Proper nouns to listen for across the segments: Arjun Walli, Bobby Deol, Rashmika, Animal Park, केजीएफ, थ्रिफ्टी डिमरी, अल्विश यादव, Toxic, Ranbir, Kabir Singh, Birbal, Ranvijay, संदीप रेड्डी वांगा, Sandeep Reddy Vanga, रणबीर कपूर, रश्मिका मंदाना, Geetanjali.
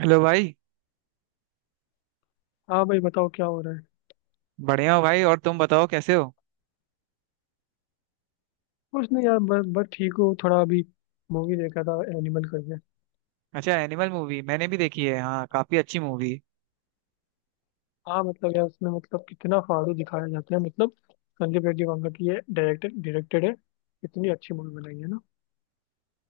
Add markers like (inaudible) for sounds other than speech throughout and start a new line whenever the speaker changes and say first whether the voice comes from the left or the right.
right: Hello भाई।
left: हाँ भाई, बताओ क्या हो रहा है।
right: बढ़िया हो भाई, और तुम बताओ कैसे हो।
left: कुछ नहीं यार, बस बस ठीक हूँ थोड़ा अभी। मूवी देखा था एनिमल करके।
right: अच्छा, एनिमल मूवी मैंने भी देखी है, हाँ काफी अच्छी मूवी।
left: हाँ मतलब यार, उसमें मतलब कितना फालतू दिखाया जाता है मतलब। संदीप रेड्डी वांगा की ये डायरेक्टर डायरेक्टेड है। इतनी अच्छी मूवी बनाई है ना।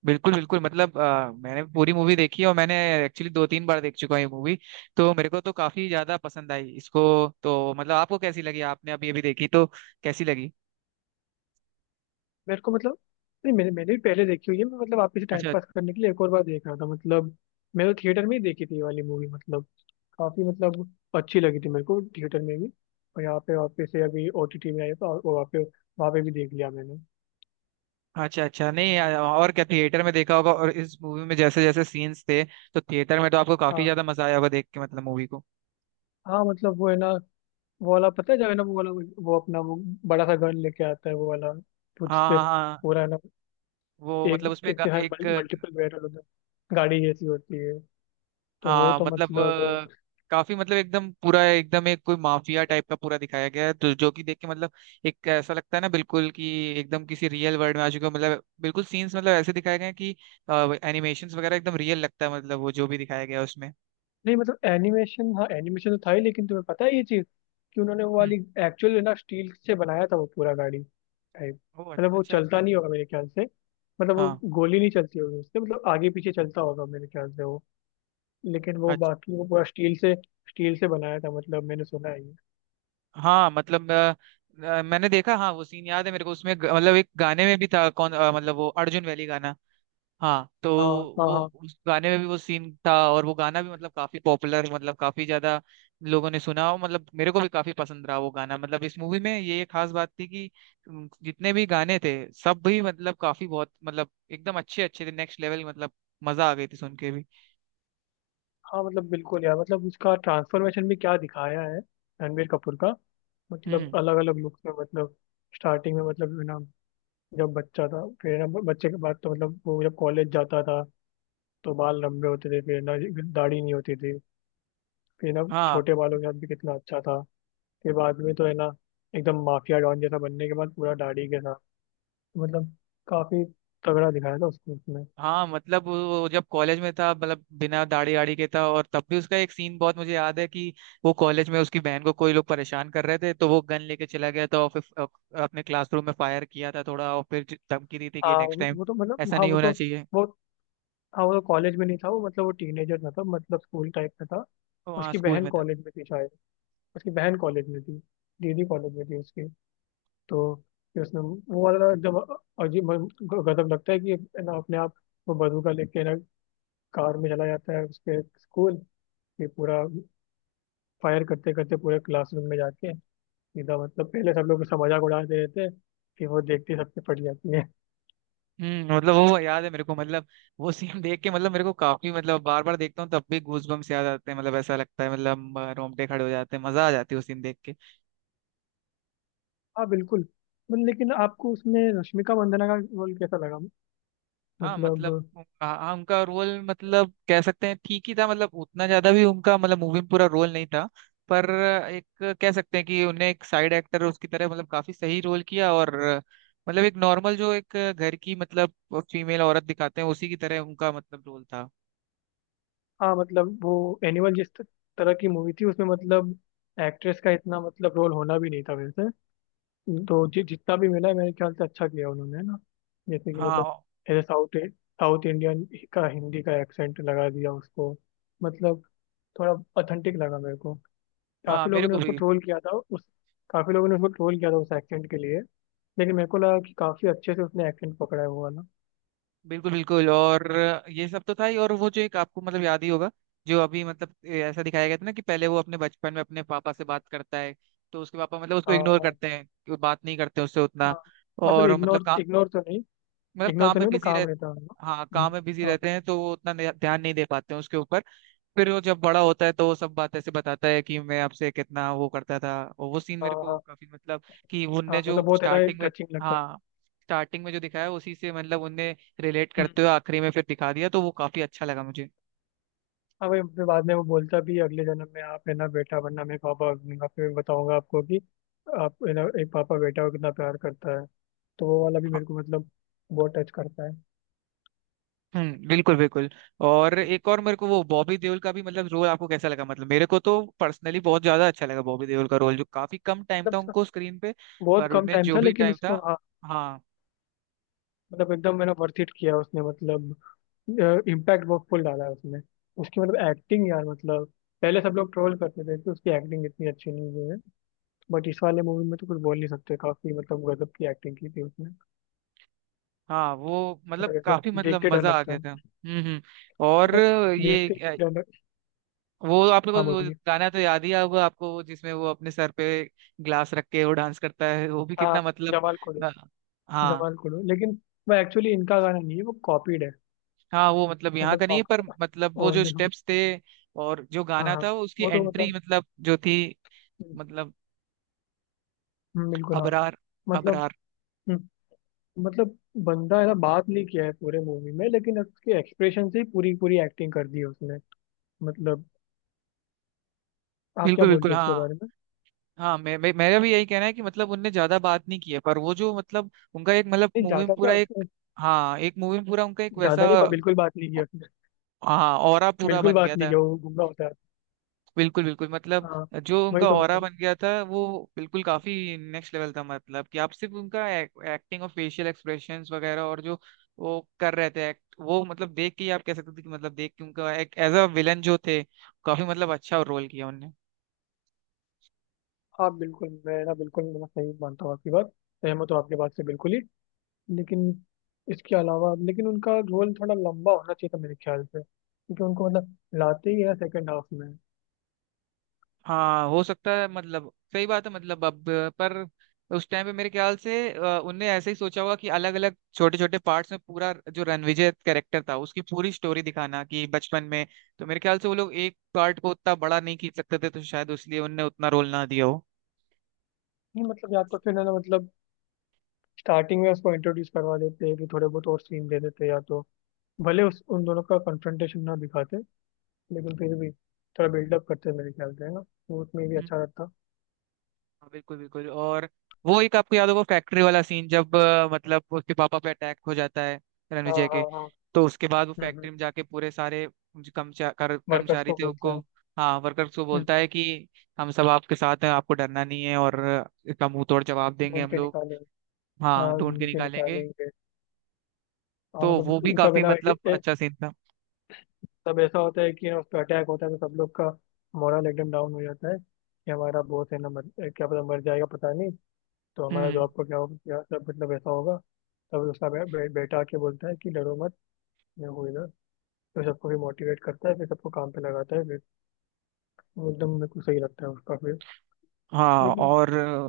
right: बिल्कुल बिल्कुल मतलब मैंने भी पूरी मूवी देखी है, और मैंने एक्चुअली दो तीन बार देख चुका हूँ ये मूवी। तो मेरे को तो काफी ज्यादा पसंद आई इसको। तो मतलब आपको कैसी लगी? आपने अभी अभी देखी तो कैसी लगी?
left: मेरे को मतलब। नहीं, मैंने मैंने भी पहले देखी हुई है, मैं मतलब आप इसे टाइम
right: अच्छा
left: पास करने के लिए एक और बार देख रहा था मतलब। मैंने तो थिएटर में ही देखी थी ये वाली मूवी मतलब। काफ़ी मतलब। अच्छी लगी थी मेरे को थिएटर में भी। और यहाँ पे वापस से अभी ओटीटी में आई तो, और वहाँ पे भी देख लिया मैंने।
right: अच्छा अच्छा, नहीं (laughs) और क्या, थिएटर में देखा होगा, और इस मूवी में जैसे जैसे सीन्स थे, तो थिएटर में तो आपको काफी
left: हाँ।
right: ज्यादा मजा आया होगा देख के, मतलब मूवी को।
left: हाँ मतलब वो है ना। वो वाला पता है, जो है ना, वो वाला वो अपना वो। बड़ा सा गन लेके आता है वो वाला। कुछ
right: हाँ
left: से।
right: हाँ हाँ।
left: पूरा है ना।
right: वो
left: एक।
right: मतलब उसमें
left: इसके हाँ।
right: एक।
left: मल्टीपल बैरल होता है, गाड़ी जैसी होती है। तो वो
right: हाँ
left: तो
right: मतलब
left: मतलब।
right: काफी मतलब एकदम पूरा, एकदम एक कोई माफिया टाइप का पूरा दिखाया गया है, तो जो कि देख के मतलब एक ऐसा लगता है ना, बिल्कुल कि एकदम किसी रियल वर्ल्ड में आ चुके हो, मतलब बिल्कुल सीन्स मतलब ऐसे दिखाए गए हैं कि एनिमेशंस वगैरह एकदम रियल लगता है, मतलब वो जो भी दिखाया गया है उसमें।
left: नहीं मतलब एनिमेशन, हाँ एनिमेशन तो था ही, लेकिन तुम्हें पता है ये चीज कि उन्होंने वो
right: हम्म।
left: वाली एक्चुअल ना स्टील से बनाया था वो पूरा गाड़ी टाइप।
right: ओ,
left: मतलब वो
right: अच्छा
left: चलता
right: अच्छा।
left: नहीं होगा मेरे ख्याल से। मतलब वो
right: हाँ,
left: गोली नहीं चलती होगी उससे, मतलब आगे पीछे चलता होगा मेरे ख्याल से वो। लेकिन वो
right: अच्छा।
left: बाकी वो पूरा स्टील से बनाया था मतलब, मैंने सुना है ये।
right: हाँ मतलब मैंने देखा, हाँ वो सीन याद है मेरे को उसमें मतलब एक गाने में भी था कौन, मतलब वो अर्जुन वैली गाना। हाँ तो
left: हाँ हाँ
right: वो,
left: हाँ।
right: उस गाने में भी वो सीन था, और वो गाना भी मतलब काफी पॉपुलर, मतलब काफी ज्यादा लोगों ने सुना, और मतलब मेरे को भी काफी पसंद रहा वो गाना। मतलब इस मूवी में ये एक खास बात थी कि जितने भी गाने थे सब भी मतलब काफी बहुत, मतलब एकदम अच्छे अच्छे थे नेक्स्ट लेवल, मतलब मजा आ गई थी सुन के भी।
left: हाँ मतलब बिल्कुल यार, मतलब उसका ट्रांसफॉर्मेशन भी क्या दिखाया है रणबीर कपूर का। मतलब
right: हम्म।
left: अलग अलग लुक्स में मतलब। स्टार्टिंग में मतलब है ना, जब बच्चा था, फिर है ना बच्चे के बाद तो मतलब वो जब कॉलेज जाता था तो बाल लंबे होते थे फिर ना। दाढ़ी नहीं होती थी। फिर ना,
right: हाँ
left: छोटे बालों के साथ भी कितना अच्छा था। फिर बाद में तो है ना, एकदम माफिया डॉन जैसा बनने के बाद पूरा दाढ़ी के साथ, मतलब काफी तगड़ा दिखाया था उसको उसमें।
right: हाँ मतलब वो जब कॉलेज में था मतलब बिना दाढ़ी आड़ी के था, और तब भी उसका एक सीन बहुत मुझे याद है कि वो कॉलेज में उसकी बहन को कोई लोग परेशान कर रहे थे, तो वो गन लेके चला गया था और फिर अपने क्लासरूम में फायर किया था थोड़ा, और फिर धमकी दी थी कि
left: हाँ
right: नेक्स्ट टाइम
left: वो तो मतलब,
right: ऐसा
left: हाँ
right: नहीं
left: वो
right: होना
left: तो
right: चाहिए।
left: बहुत। हाँ वो तो कॉलेज में नहीं था वो, मतलब वो टीनेजर था तब, मतलब स्कूल टाइप का था।
right: तो वहाँ
left: उसकी
right: स्कूल
left: बहन
right: में था।
left: कॉलेज में थी शायद। उसकी बहन कॉलेज में थी। दीदी कॉलेज में थी उसकी। तो फिर उसने वो वाला जब, अजीब गजब लगता है कि है ना अपने आप वो बंदूका लेके ना कार में चला जाता है उसके स्कूल, फिर पूरा फायर करते करते पूरे क्लासरूम में जाके सीधा। मतलब पहले सब लोग उसका मजाक उड़ाते रहते हैं, फिर वो देखते ही सबसे फट जाती है।
right: मतलब वो याद है मेरे को, मतलब वो सीन देख के मतलब मेरे को काफी मतलब बार बार देखता हूँ तब भी गूज बम्स याद आते हैं, मतलब ऐसा लगता है मतलब रोंगटे खड़े हो जाते हैं, मजा आ जाती है वो सीन देख के।
left: हाँ बिल्कुल। मतलब लेकिन आपको उसमें रश्मिका मंदाना का रोल कैसा लगा?
right: हाँ
left: मतलब।
right: मतलब हाँ उनका रोल मतलब कह सकते हैं ठीक ही था, मतलब उतना ज्यादा भी उनका मतलब मूवी में पूरा रोल नहीं था। पर एक कह सकते हैं कि उन्हें एक साइड एक्टर उसकी तरह मतलब काफी सही रोल किया, और मतलब एक नॉर्मल जो एक घर की मतलब फीमेल औरत दिखाते हैं उसी की तरह उनका मतलब रोल था।
left: हाँ मतलब वो एनिमल जिस तरह की मूवी थी उसमें मतलब एक्ट्रेस का इतना मतलब रोल होना भी नहीं था वैसे। हम्म। तो जितना भी मिला है, मेरे ख्याल से अच्छा किया उन्होंने है ना। जैसे कि मतलब,
right: हाँ,
left: ऐसे साउथ साउथ इंडियन का हिंदी का एक्सेंट लगा दिया उसको। मतलब थोड़ा ऑथेंटिक लगा मेरे को।
right: हाँ
left: काफी
right: मेरे
left: लोगों ने
right: को
left: उसको
right: भी।
left: ट्रोल किया था उस, काफी लोगों ने उसको ट्रोल किया था उस एक्सेंट के लिए। लेकिन मेरे को लगा कि काफी अच्छे से उसने एक्सेंट पकड़ा है वो वाला।
right: बिल्कुल बिल्कुल। और ये सब तो था ही, और वो जो एक आपको मतलब याद ही होगा, जो अभी मतलब ऐसा दिखाया गया था ना कि पहले वो अपने बचपन में अपने पापा से बात करता है, तो उसके पापा मतलब उसको
left: हाँ
right: इग्नोर
left: हाँ
right: करते हैं कि वो बात नहीं करते उससे उतना,
left: हाँ। मतलब
right: और मतलब
left: इग्नोर इग्नोर तो नहीं,
right: मतलब
left: इग्नोर
right: काम
left: तो
right: में
left: नहीं, मतलब
right: बिजी रह।
left: काम रहता है उनका।
right: हाँ काम में बिजी
left: हम्म।
right: रहते हैं, तो वो उतना ध्यान नहीं दे पाते हैं उसके ऊपर। फिर वो जब बड़ा होता है तो वो सब बात ऐसे बताता है कि मैं आपसे कितना वो करता था, और वो सीन
left: हाँ
right: मेरे को
left: हाँ
right: काफी मतलब कि
left: हाँ
right: उनने जो
left: मतलब बहुत है ना,
right: स्टार्टिंग में,
left: टचिंग लगता है।
right: हाँ स्टार्टिंग में जो दिखाया उसी से मतलब उनने रिलेट
left: हम्म।
right: करते हुए आखिरी में फिर दिखा दिया, तो वो काफी अच्छा लगा मुझे।
left: हाँ भाई, फिर बाद में वो बोलता भी है, अगले जन्म में आप है ना बेटा बनना, मैं पापा बनूंगा, फिर बताऊंगा आपको कि आप है ना एक पापा बेटा को कितना प्यार करता है। तो वो वाला भी मेरे को मतलब बहुत टच करता है।
right: हम्म। बिल्कुल बिल्कुल। और एक और मेरे को वो बॉबी देओल का भी मतलब रोल आपको कैसा लगा? मतलब मेरे को तो पर्सनली बहुत ज्यादा अच्छा लगा बॉबी देओल का रोल, जो काफी कम टाइम
left: मतलब
right: था
left: उसका
right: उनको स्क्रीन पे,
left: बहुत
right: पर
left: कम
right: उन्हें
left: टाइम
right: जो
left: था
right: भी
left: लेकिन
right: टाइम
left: उसको,
right: था,
left: हाँ,
right: हाँ
left: मतलब एकदम मैंने वर्थ इट किया उसने, मतलब इम्पैक्ट बहुत फुल डाला है उसने। उसकी मतलब एक्टिंग यार, मतलब पहले सब लोग ट्रोल करते थे कि उसकी एक्टिंग इतनी अच्छी नहीं हुई है, बट इस वाले मूवी में तो कुछ बोल नहीं सकते, काफी मतलब गजब की एक्टिंग की थी उसने।
right: हाँ वो मतलब
left: मतलब
right: काफी
left: एकदम
right: मतलब
left: देखते डर
right: मजा आ
left: लगता
right: गया
left: है,
right: था। हम्म। और
left: मतलब
right: ये
left: देखते ही डर लग।
right: वो आप लोगों
left: हाँ
right: को वो
left: बोलिए।
right: गाना तो याद ही होगा आपको, वो जिसमें वो अपने सर पे ग्लास रख के वो डांस करता है, वो भी
left: हाँ,
right: कितना मतलब,
left: जमाल को
right: अ,
left: देख।
right: हाँ।
left: जमाल को देख, लेकिन वो एक्चुअली इनका गाना नहीं है, वो कॉपीड है।
right: हाँ वो मतलब यहाँ का नहीं है,
left: मतलब
right: पर मतलब वो जो
left: ओल्ड।
right: स्टेप्स थे, और जो
left: हाँ
right: गाना
left: हाँ,
right: था वो उसकी
left: वो तो
right: एंट्री
left: मतलब।
right: मतलब जो थी, मतलब
left: बिल्कुल हाँ।
right: अबरार
left: मतलब।
right: अबरार।
left: हम्म। मतलब बंदा है ना बात नहीं किया है पूरे मूवी में, लेकिन उसके एक्सप्रेशन से ही पूरी पूरी एक्टिंग कर दी है उसने। मतलब आप क्या
right: बिल्कुल बिल्कुल
left: बोलते हो उसके
right: हाँ।
left: बारे में?
right: हाँ मैं मेरा भी यही कहना है कि मतलब उनने ज्यादा बात नहीं की है, पर वो जो मतलब उनका एक मतलब
left: नहीं
right: मूवी में
left: ज्यादा क्या
right: पूरा
left: उसने,
right: एक, हाँ एक मूवी में पूरा उनका एक
left: ज्यादा
right: वैसा,
left: नहीं, बिल्कुल बात नहीं की उसने।
right: हाँ ऑरा पूरा
left: बिल्कुल
right: बन गया
left: बात नहीं
right: था।
left: किया, वो गुंगा होता है।
right: बिल्कुल बिल्कुल मतलब
left: हाँ,
right: जो
left: वही
right: उनका
left: तो
right: ऑरा
left: मतलब।
right: बन गया था वो बिल्कुल काफी नेक्स्ट लेवल था, मतलब कि आप सिर्फ उनका एक्टिंग और फेशियल एक्सप्रेशंस वगैरह, और जो वो कर रहे थे एक्ट, वो मतलब देख के ही आप कह सकते थे कि मतलब देख के उनका एक एज अ विलन जो थे काफी मतलब अच्छा रोल किया उनने।
left: हाँ बिल्कुल, मैं ना, बिल्कुल मैं सही मानता हूँ आपकी बात, सहमत हूँ आपके बात से बिल्कुल ही। लेकिन इसके अलावा, लेकिन उनका रोल थोड़ा लंबा होना चाहिए था मेरे ख्याल से, क्योंकि उनको मतलब लाते ही है सेकंड हाफ में।
right: हाँ हो सकता है, मतलब सही बात है मतलब अब, पर उस टाइम पे मेरे ख्याल से उनने ऐसे ही सोचा होगा कि अलग अलग छोटे छोटे पार्ट्स में पूरा जो रणविजय कैरेक्टर था उसकी पूरी स्टोरी दिखाना कि बचपन में, तो मेरे ख्याल से वो लोग एक पार्ट को उतना बड़ा नहीं खींच सकते थे, तो शायद उसलिए उनने उतना रोल ना दिया हो।
left: नहीं मतलब या तो फिर है ना, मतलब स्टार्टिंग में उसको इंट्रोड्यूस करवा देते कि थोड़े बहुत और सीन दे देते, या तो भले उस उन दोनों का कन्फ्रंटेशन ना दिखाते, लेकिन फिर भी थोड़ा बिल्डअप करते मेरे ख्याल से है ना, वो उसमें भी अच्छा रहता।
right: हाँ, बिल्कुल बिल्कुल। और वो एक आपको याद होगा फैक्ट्री वाला सीन, जब मतलब उसके पापा पे अटैक हो जाता है
left: हाँ
right: रणविजय
left: हाँ
right: के,
left: हाँ।
right: तो उसके बाद वो
left: हम्म।
right: फैक्ट्री में जाके पूरे सारे जो
left: वर्कर्स
right: कर्मचारी
left: को
right: थे
left: बोलता
right: उनको,
left: है।
right: हाँ वर्कर्स को बोलता
left: हम्म।
right: है कि हम सब आपके साथ हैं, आपको डरना नहीं है, और इसका मुंह तोड़ जवाब देंगे
left: ढूंढ
right: हम
left: के
right: लोग।
left: निकालेंगे।
right: हाँ
left: हाँ
right: ढूंढ के
left: ढूंढ के
right: निकालेंगे।
left: निकालेंगे। हाँ
right: तो वो भी
left: मतलब तब है
right: काफी
left: ना,
right: मतलब अच्छा सीन था।
left: तब ऐसा होता है कि ना उस पर अटैक होता है तो सब लोग का मोरल एकदम डाउन हो जाता है कि हमारा बॉस है ना क्या पता मर जाएगा, पता नहीं, तो हमारा
right: हम्म
left: जॉब को क्या हो क्या सब, मतलब ऐसा होगा। तब उसका बे, बे, बेटा आके बोलता है कि डरो मत, मैं हूँ इधर, तो सबको फिर मोटिवेट करता है, फिर सबको काम पे लगाता है, फिर वो एकदम मेरे को सही लगता है उसका फिर।
right: हाँ
left: लेकिन
right: और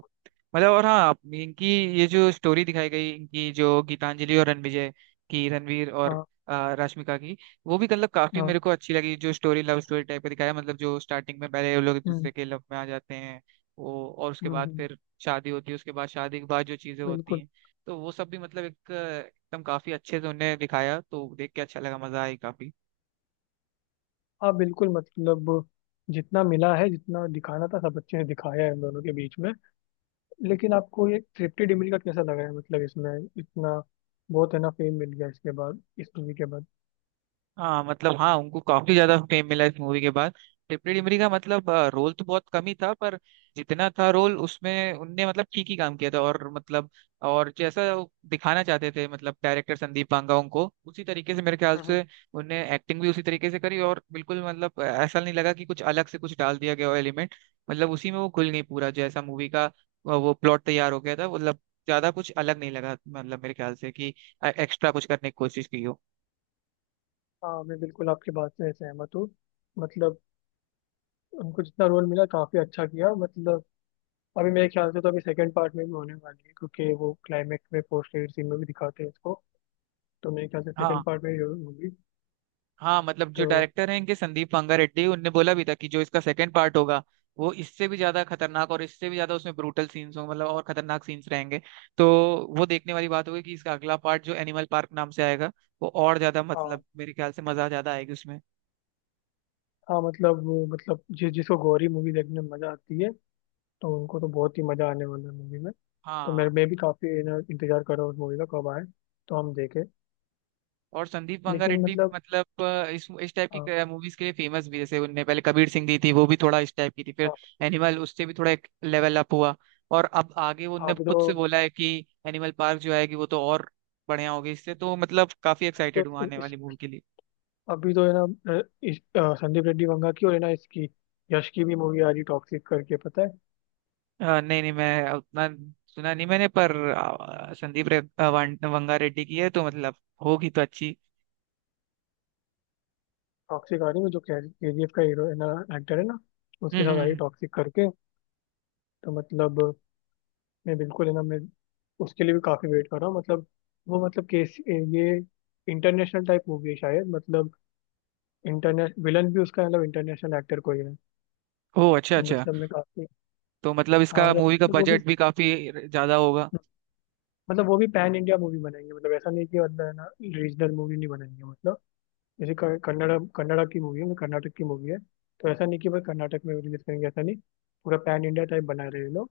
right: मतलब और हाँ इनकी, ये जो स्टोरी दिखाई गई इनकी जो गीतांजलि और रणविजय की, रणवीर और
left: हाँ
right: रश्मिका की, वो भी मतलब काफी मेरे
left: हाँ।
right: को अच्छी लगी, जो स्टोरी लव स्टोरी टाइप का दिखाया, मतलब जो स्टार्टिंग में पहले वो लोग एक
left: हम्म
right: दूसरे के लव में आ जाते हैं वो, और उसके
left: हम्म
right: बाद
left: हम्म,
right: फिर शादी होती है, उसके बाद शादी के बाद जो चीजें होती
left: बिल्कुल
right: हैं, तो वो सब भी मतलब एक एकदम काफी अच्छे से उन्हें दिखाया, तो देख के अच्छा लगा, मजा आई काफी।
left: हाँ बिल्कुल। मतलब जितना मिला है जितना दिखाना था सब अच्छे से दिखाया है इन दोनों के बीच में। लेकिन आपको ये थ्रिफ्टी डिमरी का कैसा लगा है मतलब इसमें? इतना बहुत है ना फेम मिल गया इसके बाद, इस मूवी के बाद।
right: हाँ मतलब हाँ उनको काफी ज्यादा फेम मिला इस मूवी के बाद। टिपरी डिमरी का मतलब रोल तो बहुत कम ही था, पर जितना था रोल उसमें उनने मतलब ठीक ही काम किया था, और मतलब, और जैसा वो दिखाना चाहते थे मतलब डायरेक्टर संदीप पांगा, उनको उसी तरीके से मेरे ख्याल
left: हम्म हम्म।
right: से उनने एक्टिंग भी उसी तरीके से करी, और बिल्कुल मतलब ऐसा नहीं लगा कि कुछ अलग से कुछ डाल दिया गया हो एलिमेंट, मतलब उसी में वो घुल गई पूरा जैसा मूवी का वो प्लॉट तैयार हो गया था, मतलब ज्यादा कुछ अलग नहीं लगा, मतलब मेरे ख्याल से कि एक्स्ट्रा कुछ करने की कोशिश की हो।
left: हाँ मैं बिल्कुल आपकी बात से सहमत हूँ। मतलब उनको जितना रोल मिला काफी अच्छा किया। मतलब अभी मेरे ख्याल से तो अभी सेकंड पार्ट में भी होने वाली है, क्योंकि वो क्लाइमेक्स में पोस्ट क्रेडिट सीन में भी दिखाते हैं इसको, तो मेरे ख्याल से सेकंड
right: हाँ।
left: पार्ट में ही होगी।
right: हाँ मतलब जो
left: तो
right: डायरेक्टर हैं इनके संदीप रंगारेड्डी, उनने बोला भी था कि जो इसका सेकंड पार्ट होगा, वो इससे भी ज्यादा खतरनाक और इससे भी ज्यादा उसमें ब्रूटल सीन्स होंगे, मतलब और खतरनाक सीन्स रहेंगे। तो वो देखने वाली बात होगी कि इसका अगला पार्ट जो एनिमल पार्क नाम से आएगा, वो और ज्यादा
left: हाँ
right: मतलब मेरे ख्याल से मजा ज्यादा आएगी उसमें।
left: हाँ, मतलब वो, मतलब जिसको गौरी मूवी देखने में मजा आती है, तो उनको तो बहुत ही मजा आने वाला है मूवी में। तो
right: हाँ।
left: मेरे मैं भी काफी इंतजार कर रहा हूँ उस मूवी का कब आए तो हम देखें।
right: और संदीप मंगा
left: लेकिन
right: रेड्डी
left: मतलब,
right: मतलब इस टाइप
left: हाँ
right: की मूवीज के लिए फेमस भी है। जैसे उनने पहले कबीर सिंह दी थी वो भी थोड़ा इस टाइप की थी, फिर
left: हाँ।
right: एनिमल उससे भी थोड़ा एक लेवल अप हुआ, और अब आगे वो उनने
left: अभी
right: खुद से बोला है कि एनिमल पार्क जो आएगी वो तो और बढ़िया होगी इससे, तो मतलब काफी
left: तो
right: एक्साइटेड हूँ आने
left: इस,
right: वाली मूवी के लिए।
left: अभी तो है ना, संदीप रेड्डी वंगा की, और है ना इसकी, यश की भी मूवी आ रही टॉक्सिक करके, पता है?
right: नहीं नहीं, मैं उतना सुना नहीं मैंने, पर संदीप रे, अ, वां- वंगा रेड्डी की है तो मतलब होगी तो अच्छी।
left: टॉक्सिक आ रही है, जो केजीएफ का हीरो है ना, एक्टर है ना, उसके
right: हम्म
left: साथ आ
right: हम्म
left: रही
right: हम्म।
left: टॉक्सिक करके। तो मतलब मैं बिल्कुल है ना, मैं उसके लिए भी काफी वेट कर रहा हूँ। मतलब वो मतलब केस ये इंटरनेशनल टाइप मूवी है शायद, मतलब इंटरनेश विलन भी उसका, मतलब इंटरनेशनल एक्टर कोई है।
right: ओह अच्छा
left: तो
right: अच्छा।
left: मतलब मैं काफी।
right: तो मतलब
left: हाँ
right: इसका
left: मतलब,
right: मूवी का
left: वो भी,
right: बजट भी काफी ज्यादा होगा।
left: मतलब वो भी पैन इंडिया मूवी बनाएंगे, मतलब ऐसा नहीं कि मतलब है ना रीजनल मूवी नहीं बनाएंगे, मतलब जैसे कन्नड़ा कन्नड़ा की मूवी है, मतलब कर्नाटक की मूवी है तो ऐसा नहीं कि बस कर्नाटक में रिलीज करेंगे, ऐसा नहीं। पूरा पैन इंडिया टाइप बना रहे हैं ये लोग,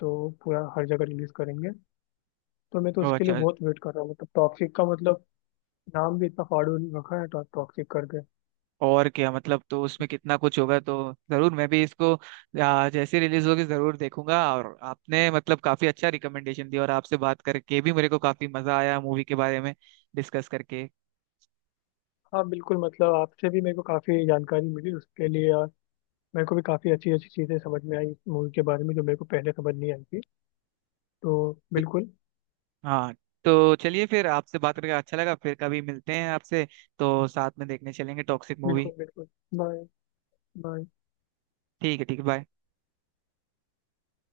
left: तो पूरा हर जगह रिलीज करेंगे। तो मैं तो
right: ओह
left: उसके लिए
right: अच्छा।
left: बहुत वेट कर रहा हूँ मतलब टॉक्सिक का, मतलब नाम भी इतना फाड़ू रखा है, टॉक्सिक करके।
right: और क्या मतलब, तो उसमें कितना कुछ होगा, तो जरूर मैं भी इसको जैसे रिलीज होगी जरूर देखूंगा, और आपने मतलब काफी अच्छा रिकमेंडेशन दिया, और आपसे बात करके भी मेरे को काफी मजा आया मूवी के बारे में डिस्कस करके।
left: हाँ बिल्कुल, मतलब आपसे भी मेरे को काफी जानकारी मिली उसके लिए, मेरे को भी काफ़ी अच्छी अच्छी चीज़ें समझ में आई इस मूवी के बारे में जो मेरे को पहले समझ नहीं आई थी, तो
right: भी-
left: बिल्कुल
right: हाँ तो चलिए, फिर आपसे बात करके अच्छा लगा, फिर कभी मिलते हैं आपसे, तो साथ में देखने चलेंगे टॉक्सिक मूवी।
left: बिल्कुल बिल्कुल। बाय। बाय।
right: ठीक है ठीक है, बाय।